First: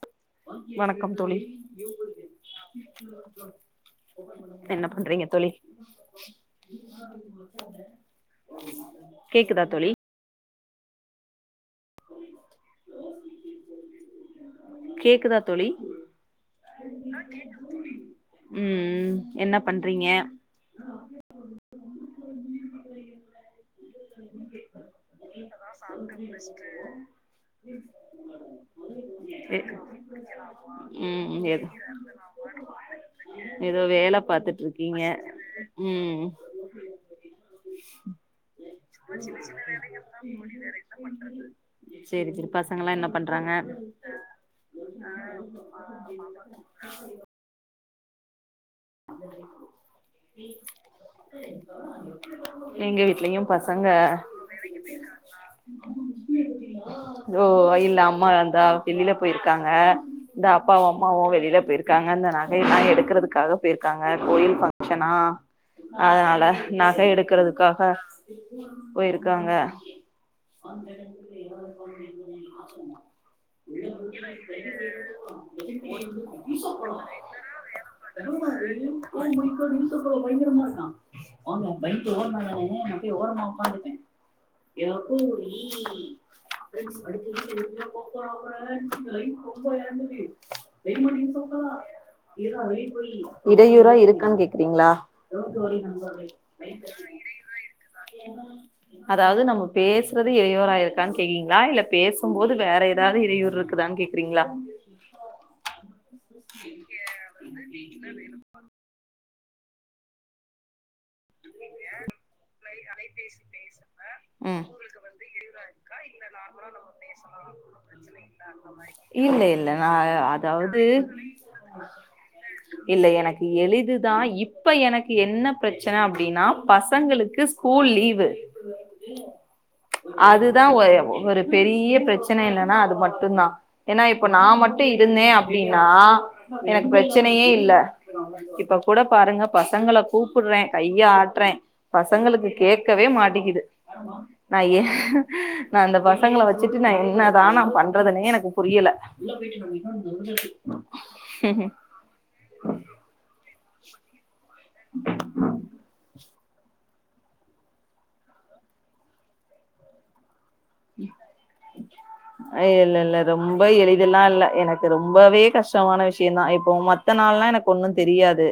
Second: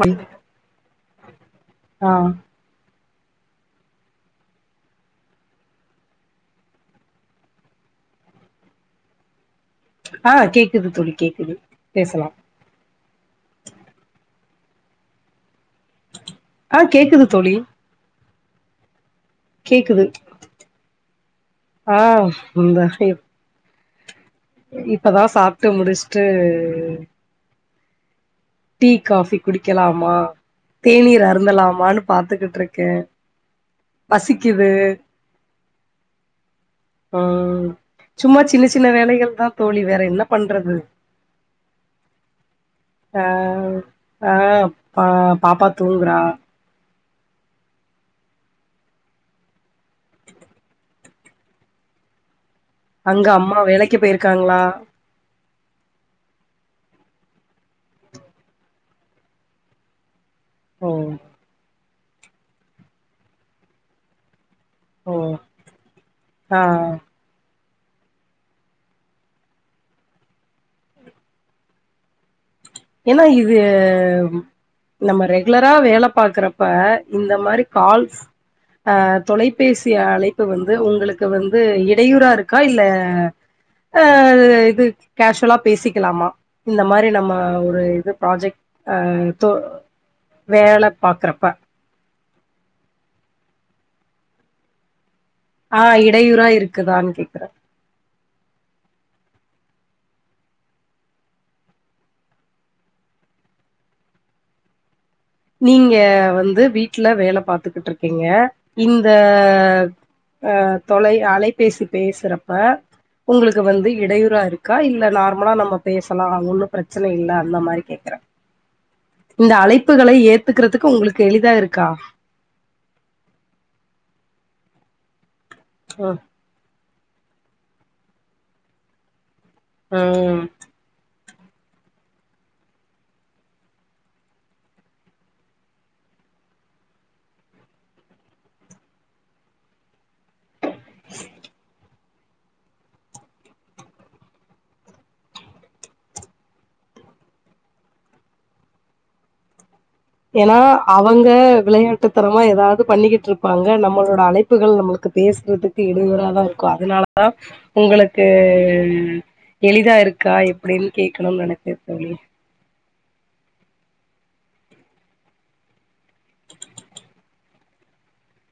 ஆ வணக்கம் தோழி என்ன பண்றீங்க தோழி கேக்குதா தோழி ஆ கேக்குது தோழி கேக்குது பேசலா கேக்குதா தோழி ஆ கேக்குது கேட்குது தோழி தோழிஉம் ம் என்ன கேக்குது பண்றீங்க ஆ இந்த செயோ இப்பதான் சாப்ட்டு முடிச்ட்டு [inaudible] டீ காஃபி எ குடிக்கலாமா தேநீர் ம் எது அருந்தலாமான் பாத்துகிட்டு இருக்கே ஏதோ வேல பாத்துட்டு பசிக்குது இருக்கீங்க ம் ம் சும்மா சின்ன சின்ன வேலைகள் தான் தோழி வேற என்னா பண்றது சேரி கிருப்பாஸ் ஆ ஆ பா பாப்பா தூங்குறா [inaudible] [inaudible] எங்க அங்க வீட்லயு அம்மா வேலைக்கு போயிருக்காங்களா ஓ இல்ல அம்மா வந்தா வெளியல போயிருக்காங்க இந்த ஓ அப்பாவும் அம்மாவும் வெளில போயிருக்காங்க இந்த நகைல்லாம் எடுக்குறதுக்காக போய்ருக்காங்க கோயில் ஃப ங்சனா ஓ அதனால ஆ நகை எடுக்குறதுக்காக போய்ருக்காங்க ஏன்னா இது நம்ம ரெகுலரா வேல பாக்கறப்ப இந்த மாரி கால் [inaudible] அ தொலைபேசி அழைப்பு வந்து உங்களுக்கு வந்து இடையூறா இருக்கா இல்ல ஆ இது கேஷ்வலா பேசிக்கலாமா இந்த மாரி நம்ம ஒ வேல பாக்குறப்ப இடையூற இருக்கான்னு கேக்குறீங்களா ஆ இடையூற இருக்குதான்னு கேக்குறேன் [inaudible] அதாவது நம்ம பேசுறது இடையூரா இருக்கானு கேக்கீங்களா இல்ல பேசும்போது வேற ஏதாவது இடையூர் இருக்குதானு கேக் குறிங்களா நீங்க வந்து வீட்டல வேல பாத்துக்கிட்டு இருக்கீங்க இந்த அ தொலை அலைபேசி பேசுறப்ப உங்களுக்கு வந்து இடையூறா ம் இருக்கா இல்ல நார்மலா நம்ம பேசலாம் ஒன்னும் பிரச்சனை இல்ல அந்த மாரி கேட்கறேன் அந்த மாரி இந்த அழைப்புகளை ஏத்துக்குறதுக்கு உங்களுக்கு எளிதா இருக்கா இல்ல எனக்கு எளிதுதான் இப்ப எனக்கு என்ன பிரச்சனை ஆ அப் நா பசங்களுக்கு ஸ்கூல் லீவு ம் அதுதான் ஒரு ஒரு பெரிய பிரச்சனை என்னனா அது மட்டும் தான் ஏன்னா இப்ப நான் மட்டும் இருந்தேன் அப்டின்னா எனக்கு பிரச்சனையே இல்ல இப்ப கூட பாருங்க பசங்கள கூப்புறேன் கை கைய ஆட்டுறேன் பசங்களுக்கு கேக்கவே மாட்டங்க்குது நான் ஏன் நான் அந்த பசங்கள வச்சுட்டு நான் என்னதான் நான் பண்றதுனே எனக்கு புரியல உள்ள பெய்டிஙா ஏன்னா அவங்க விளையாட்டு தனமா ஏதாவது பண்ணிக்கிட்டு இருப்பாங்க நம்மளோட அழைப் புகள் நம்மளுக்கு பேசுறதுக்கு இடையூரா தான் இருக்கும் அதனால அ உங்களுக்கு எளிதா இருக்கா எப் அப்டின்னு கேட்கணும்னு நினைத்தேன் தோழி இல்ல இல்ல ரொம்ப எளிதல்லாம் இல்ல எனக்கு ரொம்பவே கஷ்டமான விஷயம் தான் இப்போ மத் மத்த நாள்ல்லாம் எனக்கு ஒன்னும் தெரியாது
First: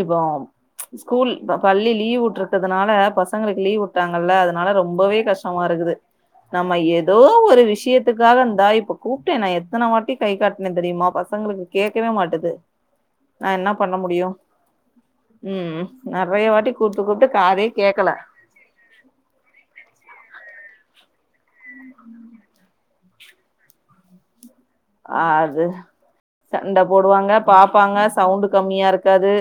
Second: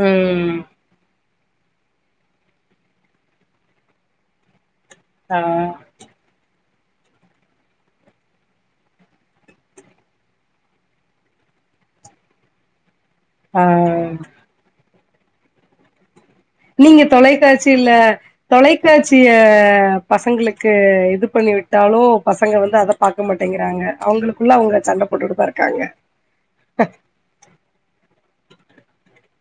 இப்போ ம் ஸ்கூல் பள்ளி லீவ் விட்டுருக்கதுனால பசங்களுக்கு லீவ் விட்டாங்கல்ல அத ஆனா ரொம்பவே ஆ கஷ்டமாருக்குது நம்ம ஏதோ ஒரு விஷயத்துக்காக ந்தா இப்ப கூப்ட்டேனே நா எத்தன வாட்டி கை காட்டினே தெரியுமா பசங்களுக்கு கேக்கவே மாட்டுது நா ஆ என்ன பண்ண முடியு ம் நெறைய வாட்டி நீங்க கூப்ட்டு கூப்ட்டு காதே தொலைக்காட்சியில கேக்கல தொலைக்காட்சிய பசங்களுக்கு இது பண்ணி விட்டாலு பசங்க வந்து அத பாக்க மாட்டேங்கிறாங்க அவூங்களுக்குள்ள அவ்ங்க அது சண்ட போடுவாங்க பாப்பாங்க சவுண்டு் கம்மியா ருகாது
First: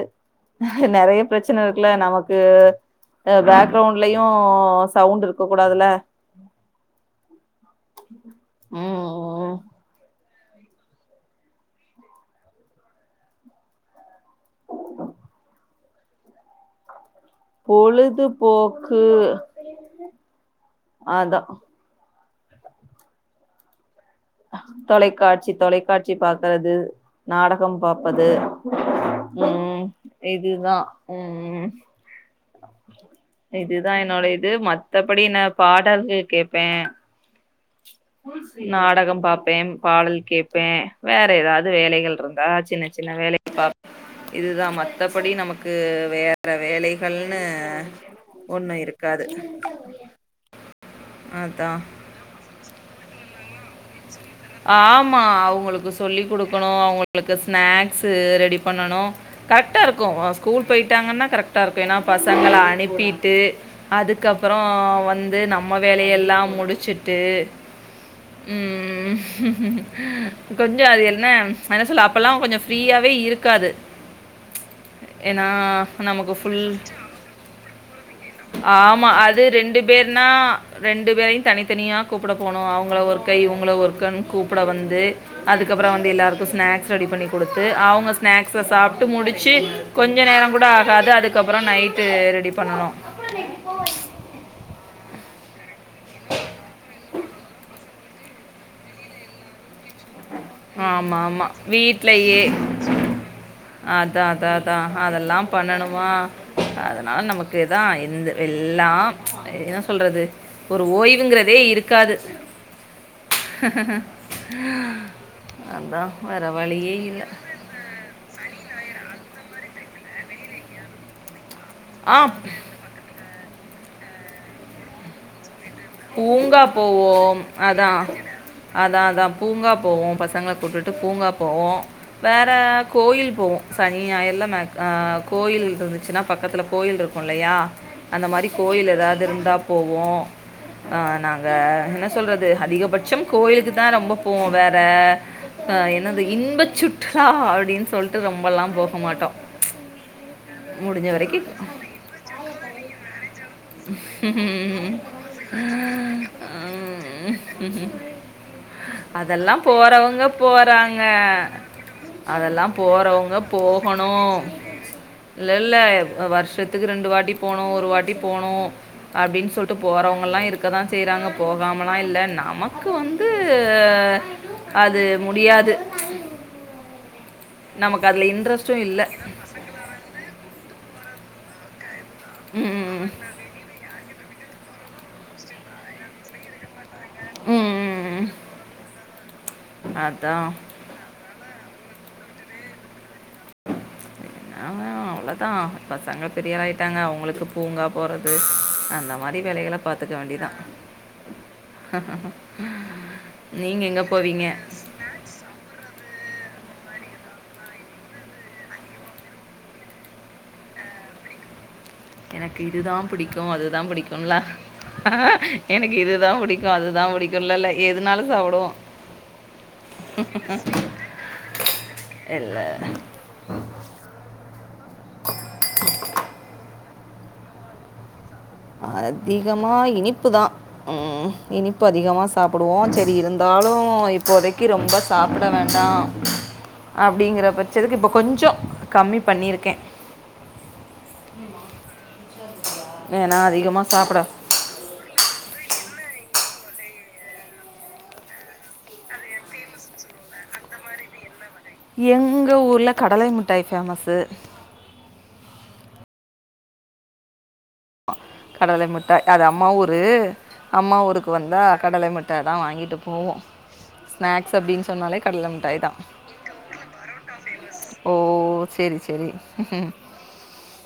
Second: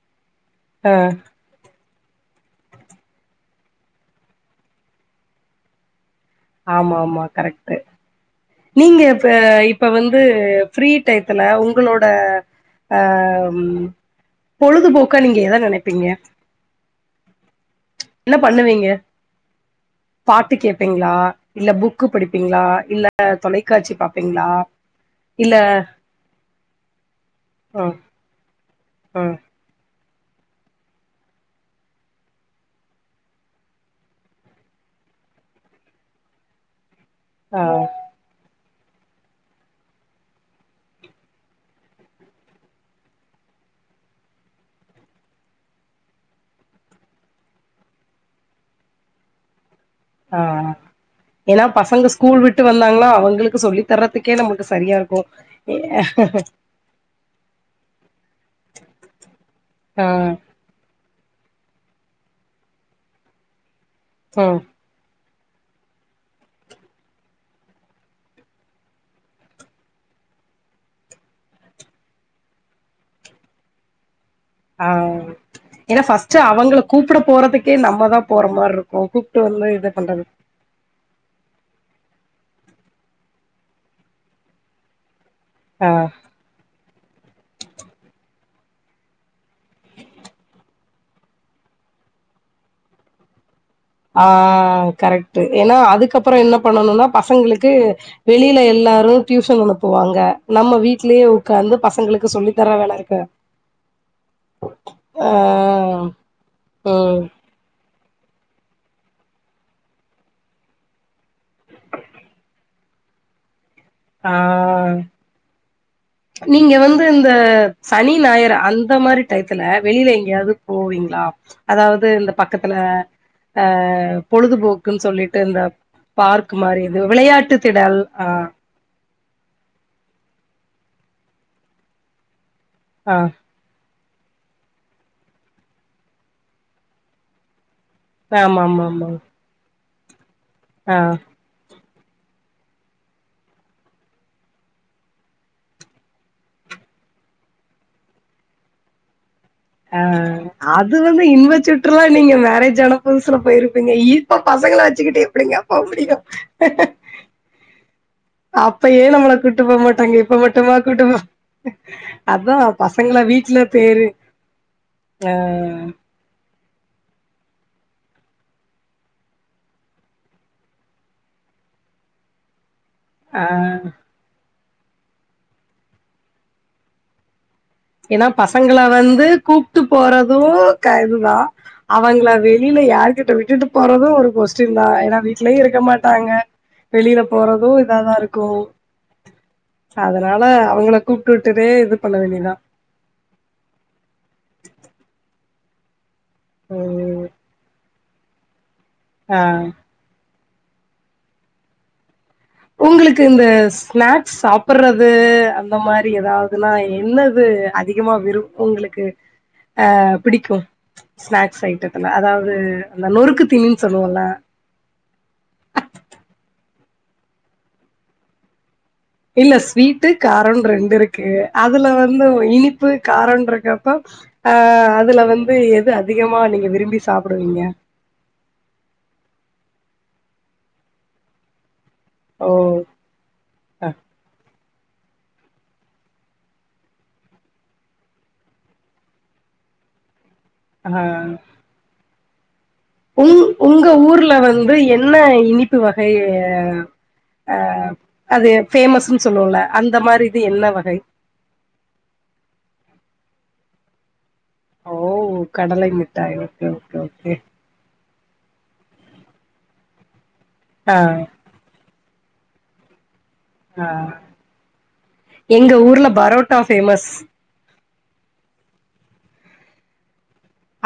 அஹ் ஆ நெறைய ப்ரச்சன இருக்குல்ல நமக்கு பேக்ரவுண்ட்லயு சவுண்ட் இருக்க கூடாதுல ஆமா ஆமா கரெக்ட்டு நீங்க இப்ப ம் இப்ப வந்து ஃப்ரீ டயத்துல உங்களோட ஆ ம் பொழுதுபோக்கா நீங்க எத நெனப்பீங்க பொழுத் என்ன பண்ணுவீங்க பாட்டு கேப்பீங்ளா அதா இல்ல புக்கு படிப்பீங்ளா இல்ல அ தொலைக்காட்சி பாப்பீங்களா தொலைகாட்சி இல்ல தொலைகாட்சி பாக்குறது நாடகம் ம் பாப்பது ம் உம் இதுதா உம் இதுதான் என்னோட இது மத்தபடி நா பாடல்கள் கேப்பே ஆ நாடகம் பாப்பேன் பாடல் கேப்பே வேற ஏதாவது வேலைகள் ளுருந்தா சின்ன சின்ன வேலைகள் பா இதுதா மத்தபடி நமக்கு வேற வேலைகள்னு ஒண்ணு இருக்காது ஆ ஏன்னா அதா பசங்க ஸ்கூல் விட்டு வந்தாங்னா அவ‌ங்களுக்கு சொல்லி தர்றதுக்கே நமக்கு சரியா ஆமா இருக்கு அவங்களுக்கு சொல்லி் குடுக்கணு அவ்ங்க உங்களுக்கு ஸ்நாக்சு ரெடி பண்ணனு ஆ கரெக்டாருக்கும் அ ஸ்கூல் போயிட்டாங்கன்னா கரெக் ட்டாருக்கு ஏன்னா பசங்கள அனுப்பிட்டு அதுக்கப்பறோ ம் வந் து நம்ம வேலையெல்லா முடிச்சுட்டு ம் ம் கொஞ்சோ அது என்ன என்ன சொல்ல அப்பல்லா கொஞ்சோ ஃப்ரீயாவே இருக்காது [inaudible] ஆ ஏன்னா, ஏன்னா நமக்கு ஃபர்ஸ்டு ஃபுல் அவங்கள கூப்பிட போறதுக்கே நம்ம தா போற மார்ருக்கு ஆமா கூப்ட்டு அது வந்து ரெண்டு இது பண்றது பேர்னா ரெண்டு பேரையு தனித்தனியா கூப்புட போணும் அவங்கள ஒர்கை இவங்கள ஒர்கன்னு கூப்புட வந்து அதுக்கப்றோ ஆ வந்து எல்லாருக்கு ஸ்நாக்ஸ் ரெடி பண்ணி குடுத்து அவ்ங்க ஸ்நாக்ஸ்அ சாப்ட்டு முடிச்சு கொஞ்சொ நேரங்கூட ஆகாது அதுக்கப்றோ நைட்டு ரெடி பண்ணனு ஆ கரெக்ட்டு ஏன்னா அதுக்கப்றோ என்ன பண்ணனுனா பசங்களுக்கு வெளில எல்லாரு டியூஷனுக் போவாங்க நம்ம ஆமா வீட்லயே ஆமா உட்காந்து பசங்களுக்கு சொல்லி தர வேணாங்க அதாதா தா அதெல்லா பண்ணனு மா அதனால ம். நமக் க்குதான் இந்த எல்லா என்ன சொல்றது ஒரு ஓய்வுங்கறதே இருக்காது ஆ அந்தான் நீங்க வந்து ந்த சனி ஞாயிறா அந்த மாரி டயத்துல வெளியில எங்கேயாவது போவீங்ளா அதாவது ஆ இந்த பக்கத்துல அ பொழுதுபோக்குன்னு சொல்லிட்டு இந்த பார்க் பூங்கா மாரி இது விளையாட்டு திடல் ஆ அதாதா பூங்கா போவோ பசங்கள கூட்டுட்டு பூங்கா போவோ வேற ஆ கோயில் போவோ சனி ஞாயர்ல மேக் அ கோயில் இருந்துச்சுன்னா பக்கத்துல கோயில் இருக்குல்லையா அந்த மாரி கோயில் ஆமாமாமா. ஏதாவது இருந்தா போவோ ஆ நாங்க என்ன சொல்றது அதிகபட்சம் கோயிலுக்குதா ரொம்ப போவோ வேற அ என்னது இன்பச் சுற்றுலா அப்டின்னு சொல்ட்டு ரொம்பல்லா போக மாட்டோ அ அது வந்து இன்பச் சுற்றுலா நீங்க மேரேஜ் ஆன புதுசுல போயிர் பீங்க இப்ப பசங்கள வச்சுக்கிட்டு எப்பிடிங்க போ முடியு [inaudible] நம்மள அதெல்லா கூட்டு போ மாட்டாங்க. போறவங்க இப்ப மட்டுமா போறாங்க கூட்டு போ அதான் அதெல்லா பசங்கள போறவுங்க வீட்ல தேறு போகணு அ இல்லல்ல வருஷத்துக்கு ரெண்டு வாட்டி போணு ஒரு வாட்டி போணு அப்டின்னு சொல்ட்டு போறவங்கலா இருக்க தா செய்றாங்க போகாமலா இல்ல நாம க்கு வந்து ஆ அது முடியாது நமக்கு ஏன்னா அதில் பசங்கள இன்ட்ரெஸ்ட்டும் இல்லை வந்து கூப் ட்டு போறது கரெக்ட்தா அவங்கள வெளியில ம் யாருகிட்ட விட்டுட்டு போறது ஒரு கொஸ் டின்தா ஏனா வீட்லயு இருக்க மாட்டாங்க வெளியில போறது இதா தா ம் இருக்கு அதனால அதான் அவங்களு கூப்டுட்டது இது பண்ண வேண்டியதுதா நாம அவளத் அ பசங்க பெரியாளாயிட்டாங்க ம். அவுங்களுக்கு பூங்கா போறது அந்த மாரி ஆ. வேலைகள பாத் துக்க வேண்டியதுதா உங்களுக்கு இந்த ஸ்நாக்ஸ் சாப்புர்றது அந்த மாரி ஏதாவதுன்னா என்னது அதிகமா விருப்பு உங்களுக்கு ஆ பிடிக்கு ஸ்நாக்ஸ் ஐட்டத் அதாவது எனக்கு அந்த இதுதான் நொறுக்கு பிடிக்கும் தீணின்னு அதுதான் சொல்லுவோல்ல பிடிக்கும்ல எனக்கு இதுதா புடிக்கு அதுதா புடிக்குல்லல்ல எதுனாலு சாப்டுவோ இல்ல ஸ்வீட்டு காரோன்னு ரெண்டுருக்கு அதுல வந்து இல்லை இனிப்பு காரோன்றங்கப்ப ஆ அதுல வந்து எது அதிகமா நீங்க விரும்பி சாப்டுவீங்க அதிகமா இனிப்புதா ம் இனிப்பு அதிகமா ஓ சாப்டுவோ சேரி இருந்தாலு அ இப்போதைக் கீ ரொம்ப சாப்புட வேண்டா அப்டிங்கிற பட்சத்துக்கு இப்போ கொஞ்சோ கம்மி பண்ணிருக்கே அ உங் ஏன்னா உங்க அதிகமாக ஊர்ல சாப்பிட வந்து என்ன இனிப்பு வகையி அ அது பேமஸ்ன்னு சொல்லுவோல்ல அந்த மாரி இது என்ன வகை எங்க ஊருல கடலை மிட்டாய் ஃபேமஸ்சு ஓ கடலை மிட்டாய் ஓகே ஓகே ஓகே கடலை மிட்டாய் அது அம்மா ஊரு ஆ அம்மா ஊருக்கு வந்தா கடலை மிட்டாய் மிட்டா தா வாங்கிட்டு போவோ ஆ எங்க மிட்டாய் தான் ஊர்ல பரோட்டா ஃபேமஸ் ஓ சேரி சேரி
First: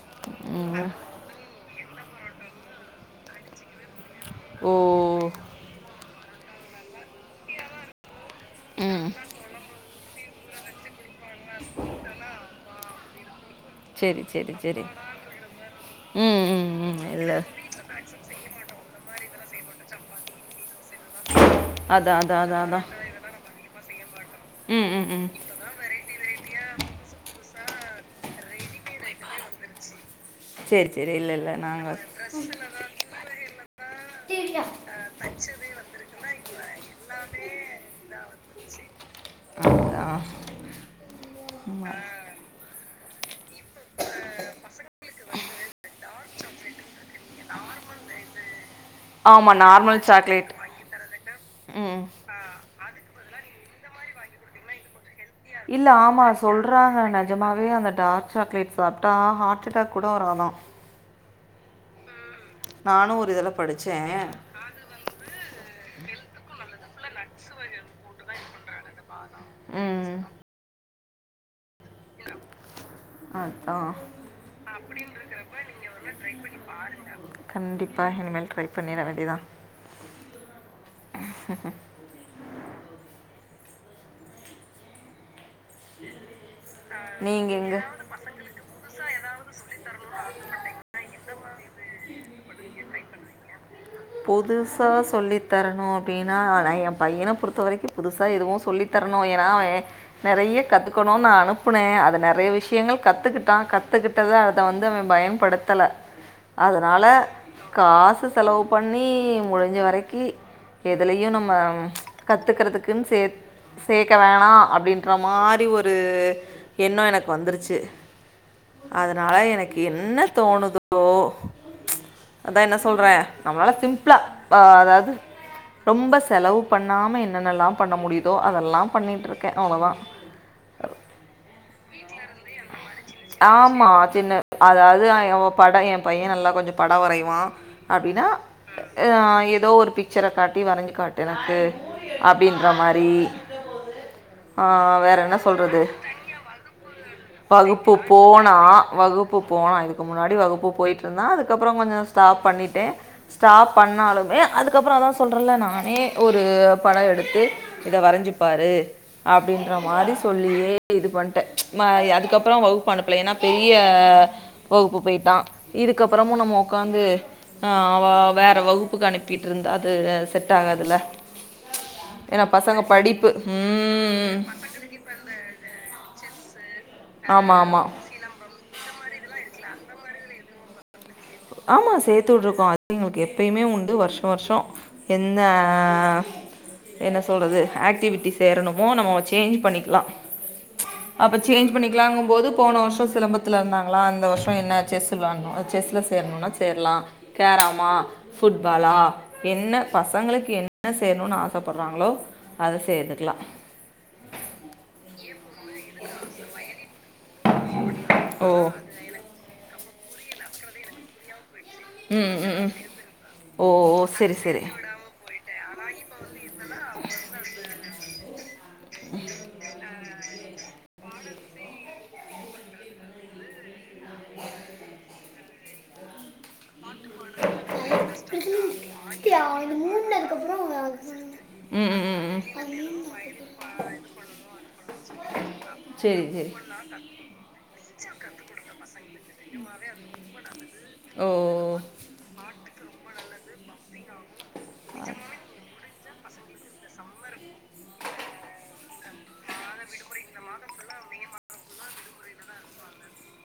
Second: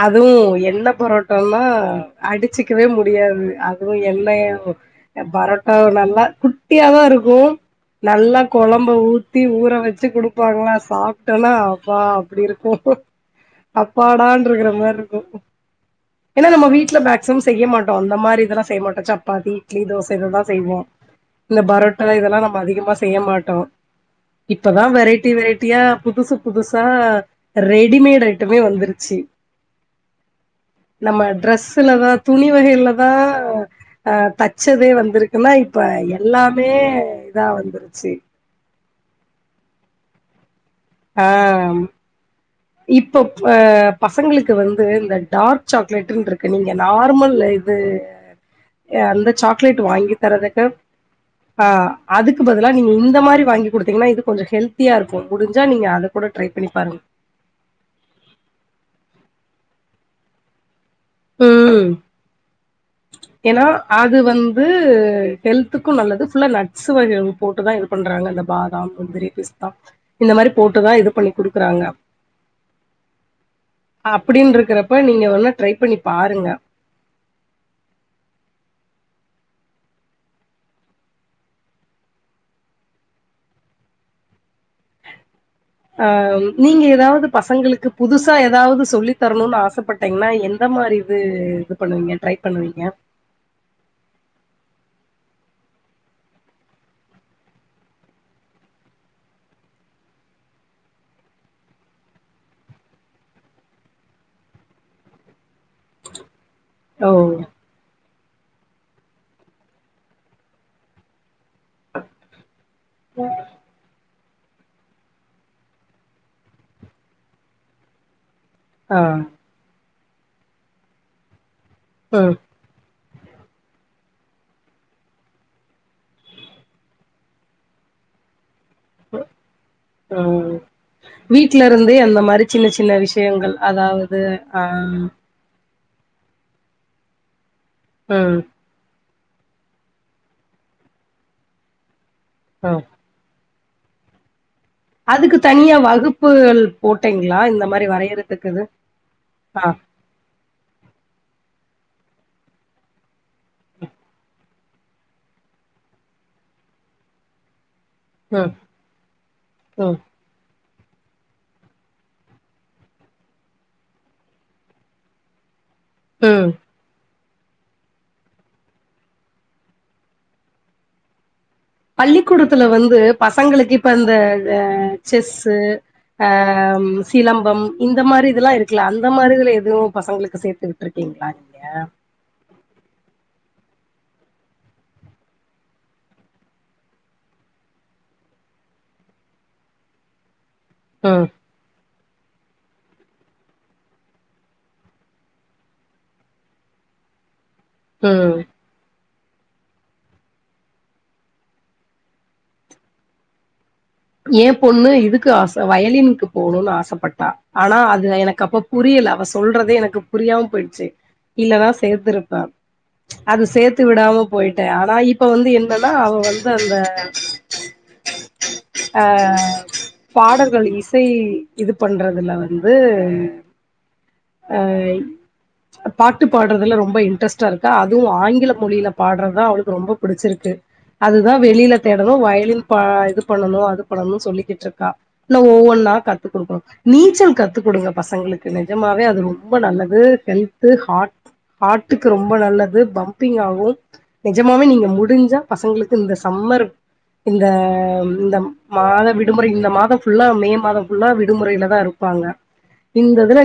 அது என்ன புரோட்டானா அடிச்சுக்கவே முடியாது அ து ஓ எண்ணெய்யு பரோட்டாவு நல்லா குட்டியாதா இருக்கு நல்லா கொழம்ப ம் ஊத்தி ஊற வெச்சு குடுப்பாங்களா சாப் ட்டனா அப்பா அப்டி இருக்கு சரி அப்பாடான் சரி ங்கற சரி மாரி இருக்கு ம் ஏனா நம்ம ம் வீட்ல ம் இல்லை மேக்ஸிமம் செய் ய்யமாட்டோ அந்த மாரி இதெல்லா செய்யமாட்டோ சப்பாத்தி இட்லி தோச இததா செய்வோ இந்த பரோட்டா அதான் இதெல்லா அதான் நம்ம அதான் அதான் அதிகமா செய்ய மாட்டோ இப்பதா ம் ம் ம் வெரைட்டி வெரை ட்டியா புதுசு புதுசா ரெடிமேட் ஐட்டமே வந்துருச்சு சரி சரி நம்ம இல்லை இல்லை நாங்கள் ட்ரெஸ்லதா துணி வகையில தா அ தச்சதே வந்திருக்குனா இப்ப எல்லாமே இதா வந்துருச்சு [inaudible] ஆ ஆ இப்ப அ பசங்களுக்கு வந்து இந்த டார்க் சாக்லேட்டுன்ருக்கு நீங்க நார்மல் இது இப்ப ஏ அந்த சாக்லேட் வாங்கி தரதுக்கு ஆ ம் அதுக்கு பதிலா நீங்க இந்த மாரி வாங்கி குடுத்தீங்கன்னா இது கொஞ்ச ஹெல்த் தியா இருக்கு முடுஞ்சா நீங்க இல்ல அத ஆமா கூட ட்ரை பண்ணி பாருங்க சொல்றாங்க நிஜமாவே அந்த டார்க் சாக்லேட் சாப்ட்டா ஹார்ட் அட்டாக் கூட வராதா ம் ம் நானு ஒரு இதுல படிச்சே ந்து ஹெல்த்துக்கு நல்லது ஃபுல்லா நட்ஸ் வகை போட்டு தா இது பண்றாங்க அந்த பாதாம் முந்திரி பிஸ்தா ம் இந்த மாரி போட்டுதா இது பண்ணி குடுக்குறாங்க அதான் அப்டின்ட்ருக்கிறப்ப நீங்க வேணா ட்ரை பண்ணி பாருங்க கண்டிப்பா இனிமேல் ட்ரை பண்ணிற வேண்டிதா அ நீங்க எதாவ்து நீங்கள் எங்கே பசங்களுக்கு புதுசா எதாவ்து சொல்லி தரணுனு ஆசப்பட் டைங்னா எந்த மாரி இது இது பண்ணுவீங்க டரை பண்ணுவீங்க புதுசா சொல்லி தரணு அப்டின்னா நா எ பைய்யன பொறுத்த வரைக்கு புதுசாக எதுவு சொல்லி தரணு ஏனா அவே நெறைய கத்துக்கணுனு நா அனுப்புனே அத நெறைய விஷயங்கள் கத்துக்கிட்டா கத்துக்கிட்டத அத வந்து அவே பயன்படுத்தல அதனால ஓ காசு செலவு பண்ணி முடிஞ்ச வரைக்கு எதுலயையு நம்ம கத்துக்கிறதுக்குன்னு சே சேக்க வேணா அப்டின்ற மா ரி ஒரு எண்ணோ எனக்கு வந்துருச்சு ஆ அதனால எனக் கு என்ன தோணுதோ ம் அதா என்ன சொல்றே நம்மளால சிம்பிளா ப அதாவ்து ரொம்ப செலவு பண்ணாம என்னென்னல்லா பண்ண முடியுதோ அதெல்லா பண்ணிட்ருக்கே அவ்ளோதா ம் வீட்ல இருந்தே அந்த மாதிரி சின்ன சின்ன விஷயங்கள் அதாவ்து அ அதாவ்து இவ பட எ பைய்யே நல்லா கொஞ்ச பட வரைவா அப்டின்னா ம் ஆ எதோ ஒரு பிச்சர காட்டி வரைஞ்சு காட்டு எனக்கு அப்டின்ற ம் மாரி ஆ வேற என்ன அதுக்கு தனியா சொல்றது வகுப்புகள் போட்டீங்களா இந்த மாரி வகுப்பு போனா வரையறதுக்குது வகுப்பு ஆ போனா இ துக்கு முன்னாடி வகுப்பு போயிட்ருந்தா அதுக்கப்பறோ கொஞ்சோ ஸ்டாப் பண்ணிடே ஸ்டாப் பண்ணாலுமே அதுக்கப்பற அதா சொல்றேல நானே ஒரு பட எடுத்து இத ம் வரைஞ்சிப்பாரு அப்டின்ற ம் மாரி சொல்லியே இது பண்ட்டே நா அதுக்கப்பறோ வகுப்பனுப்ல ஏனா பெரிய வகுப்பு போயிட்டா இதுக்கப்பறமு ம் நம்மோ உக்காந்து ஆ அவா வேற வகுப்புக்கு அனுப்பிட்டு இருந்தா அது செட் ஆகாதுல பள்ளிக்கூடத்துல வந்து பசங்களுக்கு இப்ப இந்த ம் த செஸ்ஸு ஆம் ஆமாம் சிலம்பம் ஆமாம் இந்த மாரி இதுல்லா இருக் குல அந்த மாரிதுல எதுவு பசங்களுக்கு சேத்து விட்டுருக்கீங்ளா ஆமா சேத்து வுட்டுருக்கோ அது எங்களுக்கு எப்பயுமே உண்டு வருஷ வருஷோ என்ன என்ன சொல்றது ஆக்டிவிட்டி சேரணுமோ நம்ம சேஞ்ச் பண்ணிக்லா ம் அப்ப சேஞ்ச் பண்ணிக்கலாங்கம்போது போன வருஷோ சிலம்பத்துல இருந்தாங்களா இந்த வருஷோ என்ன செஸ் விளாட்ணு அது செஸ்ல சேரணும்னா சேரலா கேராம்மா ம் ஃபுட் பாலா என்ன பசங்களுக் என்ன சேரணுன் ஆசப்படுறாங்களோ அத சேத்துக்கலா ஏ பொண்ணு இதுக்கு ஆச வயலினுக்கு போகணுன்னு ஆசைப்பட்டா ஆனா அது எனக்கு ஓ அப்ப புரியல அவ சொ சொல்றதே எனக்கு புரியாம போயிடுச்சு இல்லன்னா ம் சேத்திருப்பே ம் ம். அது ஓ சேத்து ஓ விடாம சரி சரி போயிட்டே ஆனா இப் ப வந்து என்னன்னா அவ வந்து அந்த ஆ பாடல்கள் இசை இது பண்றதுல வந்து அய் பாட்டு பாடுறதுல ரொம் ப இன்ட்ரெஸ்ட்டா இருக்கா அதுவு ஆங்கில மொழியில பாடுறதா இது அவளுக்கு ரொம்ப மூணுனதுக்கு புடிச்சிருக்கு அப்புறம் அதுதா வெளியில ம் ம், தேடணு ம் ம். வயலின் அது ப இது பண்ணணு அது பண்ணணுன் சொல்லிக்கிட்டுருக்கா ல்ல ஒவ்வொன்னா சரி கத்து சரி குடுக்கனு நீச்சல் கத்து குடுங்க பசங்களுக்கு நெஜமாவே அது ரொம்ப நல்லது ஹெல்து ஹார்ட் ஓ ஹாட்டுக் கு ரொம்ப நல்லது பம்பிங் ஆகும் நெஜமாவே நீங்க முடிஞ்சா பசங்களுக்கு இந்த சம்மர் இந்த இந்த மாத விடுமுறை இந்த மாதம் ஃபுல்லா மே மாதம் ஃபுல்லா விடுமுறையிலதா இருப்பாங்க இந்ததுல